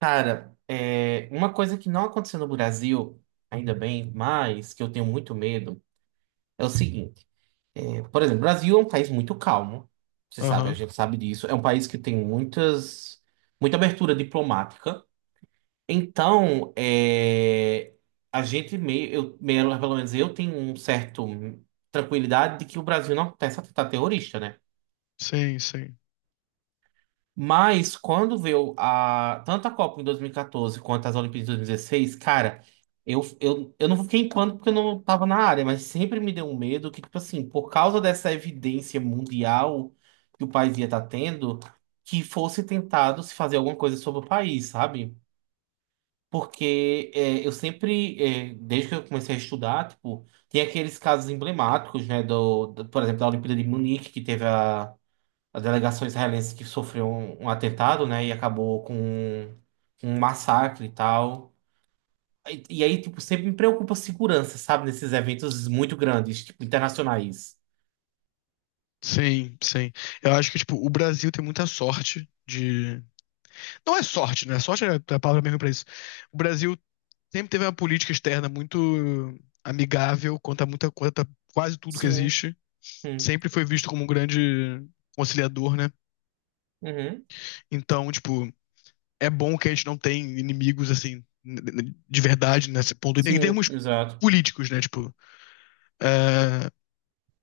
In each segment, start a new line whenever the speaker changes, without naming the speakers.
Cara, uma coisa que não aconteceu no Brasil, ainda bem, mas que eu tenho muito medo, é o seguinte. Por exemplo, o Brasil é um país muito calmo, você sabe, a
Aham.
gente sabe disso. É um país que tem muita abertura diplomática. Então, a gente meio, eu, meio, pelo menos eu tenho um certo tranquilidade de que o Brasil não começa a tentar terrorista, né?
Sim, sim.
Mas quando veio tanto a Copa em 2014 quanto as Olimpíadas de 2016, cara, eu não fiquei em pânico porque eu não tava na área, mas sempre me deu um medo que, tipo assim, por causa dessa evidência mundial que o país ia estar tendo, que fosse tentado se fazer alguma coisa sobre o país, sabe? Porque eu sempre, desde que eu comecei a estudar, tipo, tem aqueles casos emblemáticos, né, por exemplo, da Olimpíada de Munique, que teve a delegação israelense que sofreu um atentado, né? E acabou com um massacre e tal. E aí, tipo, sempre me preocupa a segurança, sabe? Nesses eventos muito grandes, tipo, internacionais.
Sim. Eu acho que, tipo, o Brasil tem muita sorte de. Não é sorte, né? Sorte é a palavra mesmo pra isso. O Brasil sempre teve uma política externa muito amigável quanto a muita coisa, quase tudo que
Sim,
existe.
hum,
Sempre foi visto como um grande conciliador, né?
uhum,
Então, tipo, é bom que a gente não tem inimigos, assim, de verdade, nesse ponto. Em
sim,
termos
exato.
políticos, né? Tipo, é,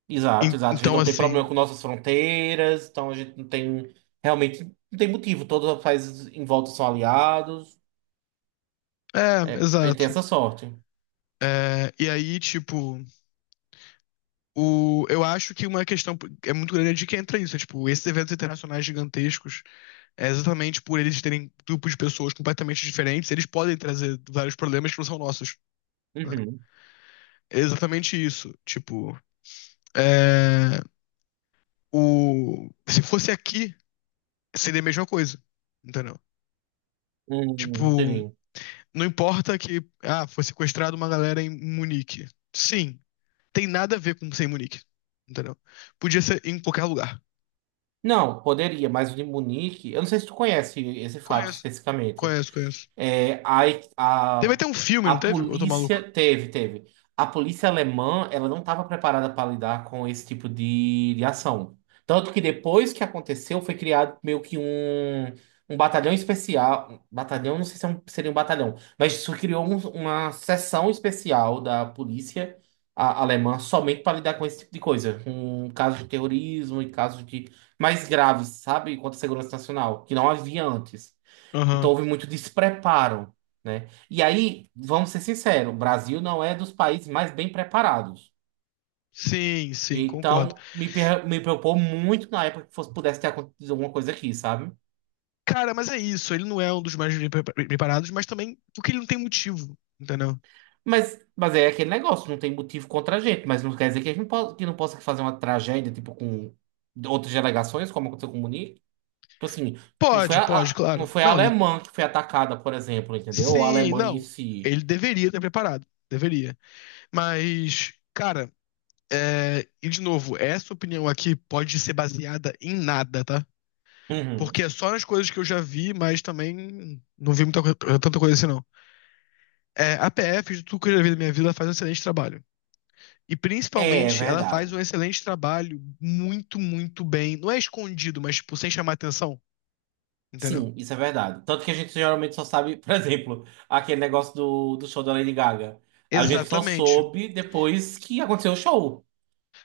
Exato, exato. A gente
então,
não tem problema
assim.
com nossas fronteiras, então a gente não tem. Realmente não tem motivo. Todos os países em volta são aliados.
É,
É, tem
exato.
essa sorte.
É, e aí, tipo. Eu acho que uma questão é muito grande é de que entra isso. É, tipo, esses eventos internacionais gigantescos, é exatamente por eles terem grupos de pessoas completamente diferentes, eles podem trazer vários problemas que não são nossos, né?
Uhum.
É exatamente isso. Tipo, é, o, se fosse aqui, seria a mesma coisa. Entendeu?
Uhum,
Tipo,
entendi.
não importa que, ah, foi sequestrado uma galera em Munique. Sim, tem nada a ver com ser em Munique. Entendeu? Podia ser em qualquer lugar.
Não, poderia, mas o de Munique, eu não sei se tu conhece esse fato
Conheço,
especificamente.
conheço.
É,
Teve
a,
até um filme,
a
não teve? Eu tô maluco.
polícia teve. A polícia alemã, ela não estava preparada para lidar com esse tipo de ação. Tanto que depois que aconteceu, foi criado meio que um batalhão especial. Um batalhão, não sei se seria um batalhão, mas isso criou uma seção especial da polícia alemã somente para lidar com esse tipo de coisa. Com casos de terrorismo e casos de mais graves, sabe? Contra a segurança nacional, que não havia antes.
Aham.
Então houve muito despreparo, né? E aí, vamos ser sinceros, o Brasil não é dos países mais bem preparados.
Sim, sim, concordo.
Então, me preocupou muito na época que fosse, pudesse ter acontecido alguma coisa aqui, sabe?
Cara, mas é isso. Ele não é um dos mais bem preparados, mas também porque ele não tem motivo, entendeu?
Mas é aquele negócio, não tem motivo contra a gente, mas não quer dizer que a gente não possa, que não possa fazer uma tragédia, tipo, com outras delegações, como aconteceu com o Munique. Tipo assim,
Pode, pode,
não
claro.
foi a
Não, ele.
alemã que foi atacada, por exemplo, entendeu? Ou a
Sim,
Alemanha em
não.
si.
Ele deveria ter preparado. Deveria. Mas, cara, é... e de novo, essa opinião aqui pode ser baseada em nada, tá?
Uhum.
Porque é só nas coisas que eu já vi, mas também não vi muita, tanta coisa assim, não. É, a PF, de tudo que eu já vi na minha vida, faz um excelente trabalho. E
É, é
principalmente, ela faz
verdade.
um excelente trabalho, muito, muito bem. Não é escondido, mas tipo, sem chamar atenção, entendeu?
Sim, isso é verdade. Tanto que a gente geralmente só sabe, por exemplo, aquele negócio do show da Lady Gaga. A gente só
Exatamente.
soube depois que aconteceu o show,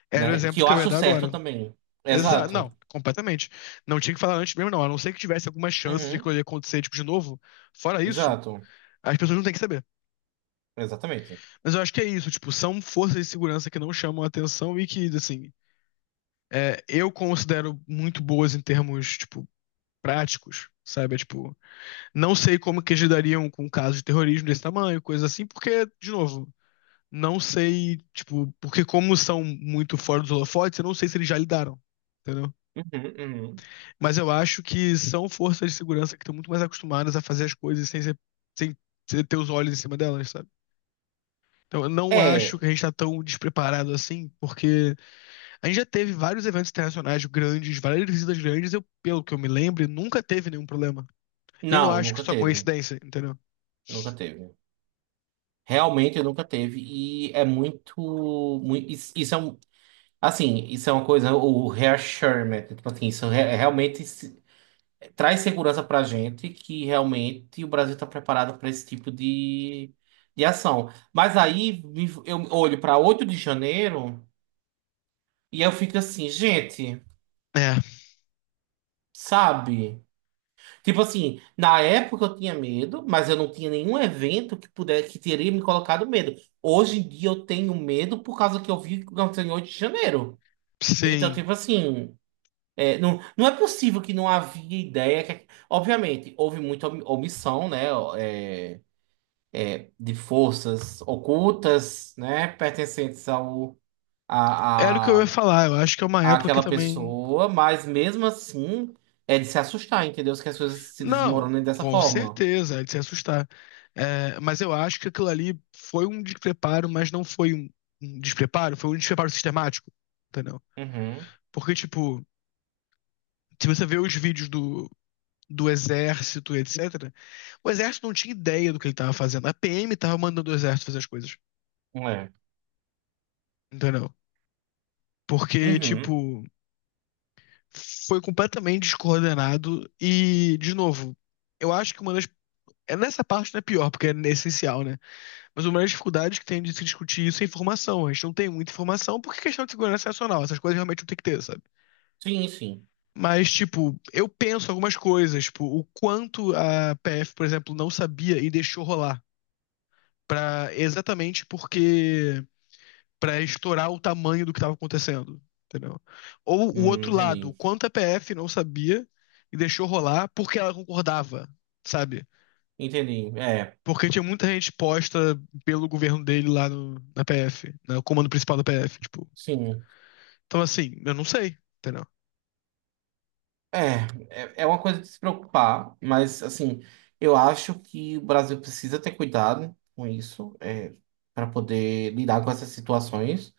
Era o
né? Que
exemplo
eu
que eu ia
acho
dar
certo
agora.
também.
Exa
Exato.
não, completamente. Não tinha que falar antes mesmo, não. A não ser que tivesse alguma chance de
Uhum.
aquilo acontecer, tipo, de novo. Fora isso,
Exato.
as pessoas não têm que saber.
Exatamente.
Mas eu acho que é isso, tipo, são forças de segurança que não chamam atenção e que, assim, é, eu considero muito boas em termos, tipo, práticos, sabe? É, tipo, não sei como que eles lidariam com um caso de terrorismo desse tamanho, coisa assim, porque, de novo, não sei, tipo, porque como são muito fora dos holofotes, eu não sei se eles já lidaram, entendeu?
Uhum, uhum.
Mas eu acho que são forças de segurança que estão muito mais acostumadas a fazer as coisas sem ter os olhos em cima delas, sabe? Então eu não acho
É.
que a gente tá tão despreparado assim, porque a gente já teve vários eventos internacionais grandes, várias visitas grandes, eu, pelo que eu me lembro, nunca teve nenhum problema. E eu não
Não,
acho que
nunca
isso é
teve.
coincidência, entendeu?
Nunca teve. Realmente nunca teve. E é muito. Muito isso, isso é um. Assim, isso é uma coisa, o reassurement. Tipo assim, isso é realmente. Traz segurança para a gente que realmente o Brasil está preparado para esse tipo de ação. Mas aí eu olho para 8 de janeiro e eu fico assim, gente,
É,
sabe? Tipo assim, na época eu tinha medo, mas eu não tinha nenhum evento que pudesse que teria me colocado medo. Hoje em dia eu tenho medo por causa que eu vi o que aconteceu em 8 de janeiro. Então,
sim.
tipo assim, não, não é possível que não havia ideia que obviamente, houve muita omissão, né? É, de forças ocultas, né, pertencentes
Era o que eu
a,
ia falar. Eu acho que é uma
a,
época que
àquela
também.
pessoa, mas mesmo assim é de se assustar, entendeu? Que as coisas se
Não,
desmoronem dessa
com
forma.
certeza, é de se assustar. É, mas eu acho que aquilo ali foi um despreparo, mas não foi um despreparo, foi um despreparo sistemático, entendeu?
Uhum,
Porque, tipo, se você vê os vídeos do exército, etc., o exército não tinha ideia do que ele tava fazendo. A PM tava mandando o exército fazer as coisas,
é.
entendeu? Porque,
Uhum.
tipo, foi completamente descoordenado e, de novo, eu acho que uma das é nessa parte não é pior, porque é essencial, né? Mas uma das dificuldades que tem de se discutir isso é informação. A gente não tem muita informação, porque é questão de segurança nacional, essas coisas realmente não tem que ter, sabe?
Sim, sim.
Mas, tipo, eu penso algumas coisas, tipo, o quanto a PF, por exemplo, não sabia e deixou rolar. Pra, exatamente porque. Pra estourar o tamanho do que estava acontecendo, entendeu? Ou o outro lado,
Entendi.
o quanto a PF não sabia e deixou rolar porque ela concordava, sabe?
Entendi. É,
Porque tinha muita gente posta pelo governo dele lá na PF, no comando principal da PF, tipo.
sim.
Então, assim, eu não sei, entendeu?
É, é uma coisa de se preocupar, mas assim, eu acho que o Brasil precisa ter cuidado com isso, para poder lidar com essas situações.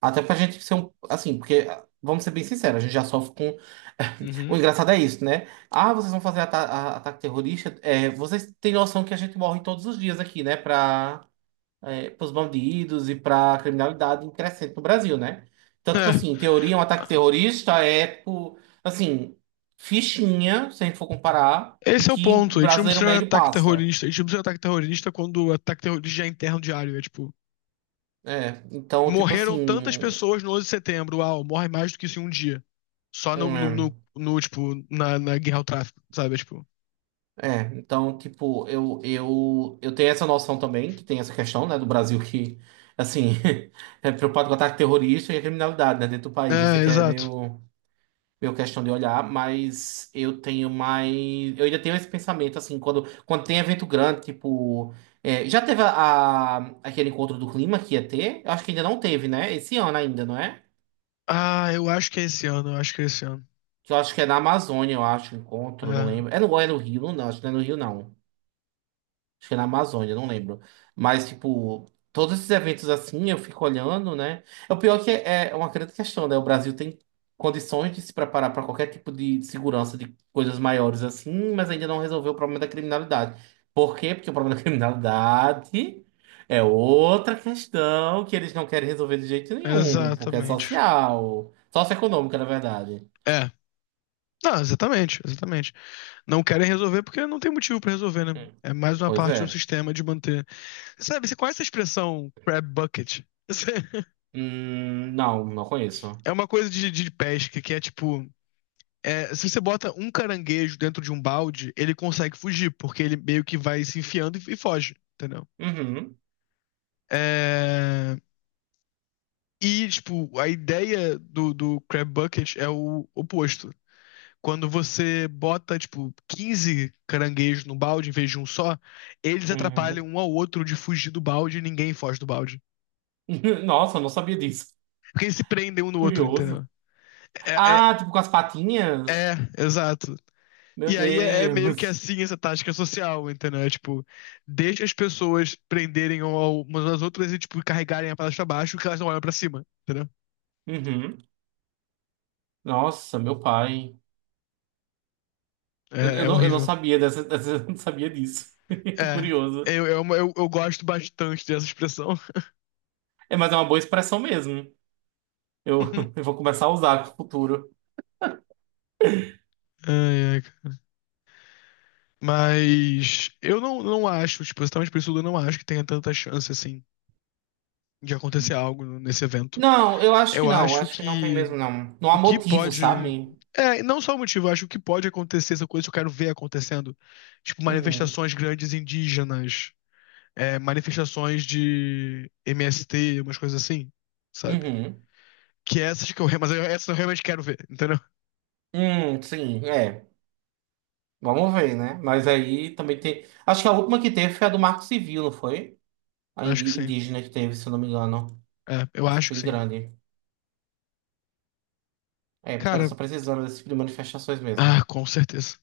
Até pra gente ser um. Assim, porque, vamos ser bem sinceros, a gente já sofre com. O
Uhum.
engraçado é isso, né? Ah, vocês vão fazer ataque terrorista. É, vocês têm noção que a gente morre todos os dias aqui, né? Pra, pros bandidos e pra criminalidade em crescente no Brasil, né? Então, tipo
É.
assim, em teoria, um ataque terrorista é, tipo, assim, fichinha, se a gente for comparar, com o
Esse é o
que o
ponto. A gente não
brasileiro
precisa de
médio
ataque
passa.
terrorista. A gente não precisa de ataque terrorista quando o ataque terrorista já é interno diário. É tipo.
É, então, tipo
Morreram
assim.
tantas pessoas no 11 de setembro. Uau, morre mais do que isso em um dia. Só no, no, no-
hum,
no, tipo, na guerra ao tráfico, sabe? Tipo.
É, então, tipo, eu tenho essa noção também, que tem essa questão, né, do Brasil que, assim, é preocupado com ataque terrorista e a criminalidade, né, dentro do país. Eu sei
É,
que é
exato.
meio, meio questão de olhar, mas eu tenho mais. Eu ainda tenho esse pensamento, assim, quando tem evento grande, tipo. Já teve aquele encontro do clima que ia ter? Eu acho que ainda não teve, né? Esse ano ainda, não é?
Ah, eu acho que é esse ano, eu acho que é esse ano.
Que eu acho que é na Amazônia, eu acho, o encontro, não
É,
lembro. É no Rio, não, acho que não é no Rio, não. Acho que é na Amazônia, não lembro. Mas, tipo, todos esses eventos assim, eu fico olhando, né? É o pior que é é uma grande questão, né? O Brasil tem condições de se preparar para qualquer tipo de segurança de coisas maiores assim, mas ainda não resolveu o problema da criminalidade. Por quê? Porque o problema da criminalidade é outra questão que eles não querem resolver de jeito nenhum, porque é
exatamente.
social, socioeconômica, na verdade.
É. Não, exatamente, exatamente. Não querem resolver porque não tem motivo pra resolver, né?
Hum.
É mais uma
Pois
parte do
é.
sistema de manter. Sabe, você conhece a expressão crab bucket? É
Não, não conheço.
é uma coisa de pesca que é tipo. É, se você bota um caranguejo dentro de um balde, ele consegue fugir, porque ele meio que vai se enfiando e foge, entendeu?
Uhum,
É, e, tipo, a ideia do Crab Bucket é o oposto. Quando você bota, tipo, 15 caranguejos no balde em vez de um só, eles
uhum.
atrapalham um ao outro de fugir do balde e ninguém foge do balde.
Nossa, eu não sabia disso.
Porque eles se prendem um no outro,
Curioso.
entendeu? É,
Ah, tipo com as patinhas?
é exato.
Meu
E aí é é meio que
Deus.
assim essa tática social, entendeu? É, tipo, deixa as pessoas prenderem umas às outras e, tipo, carregarem a palavra pra baixo que elas não olham pra cima, entendeu?
Uhum. Nossa, meu pai.
É, é
Eu não
horrível.
sabia dessa, dessa- eu não sabia disso.
É,
Curioso.
eu gosto bastante dessa expressão.
É, mas é uma boa expressão mesmo. Eu vou começar a usar pro futuro.
Ai, ai, cara. Mas eu não acho, tipo, exatamente por isso eu não acho que tenha tanta chance, assim, de acontecer algo nesse evento.
Não, eu acho que
Eu
não.
acho
Acho que não tem
que
mesmo, não. Não há
o que
motivo,
pode.
sabe?
É, não só o motivo, eu acho que o que pode acontecer, essa coisa que eu quero ver acontecendo. Tipo,
Uhum.
manifestações grandes indígenas, é, manifestações de MST, umas coisas assim, sabe?
Uhum.
Que essas que eu, re- mas eu- essas eu realmente quero ver, entendeu?
Sim, é. Vamos ver, né? Mas aí também tem. Acho que a última que teve foi a do Marco Civil, não foi?
Acho que sim.
Indígena que teve, se eu não me engano.
É, eu
E foi
acho que
bem
sim.
grande.
Cara,
Só precisando desse tipo de manifestações
ah,
mesmo.
com certeza.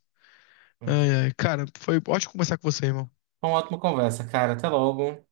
Ai, ai, cara, foi ótimo conversar com você, irmão.
Uma ótima conversa, cara. Até logo.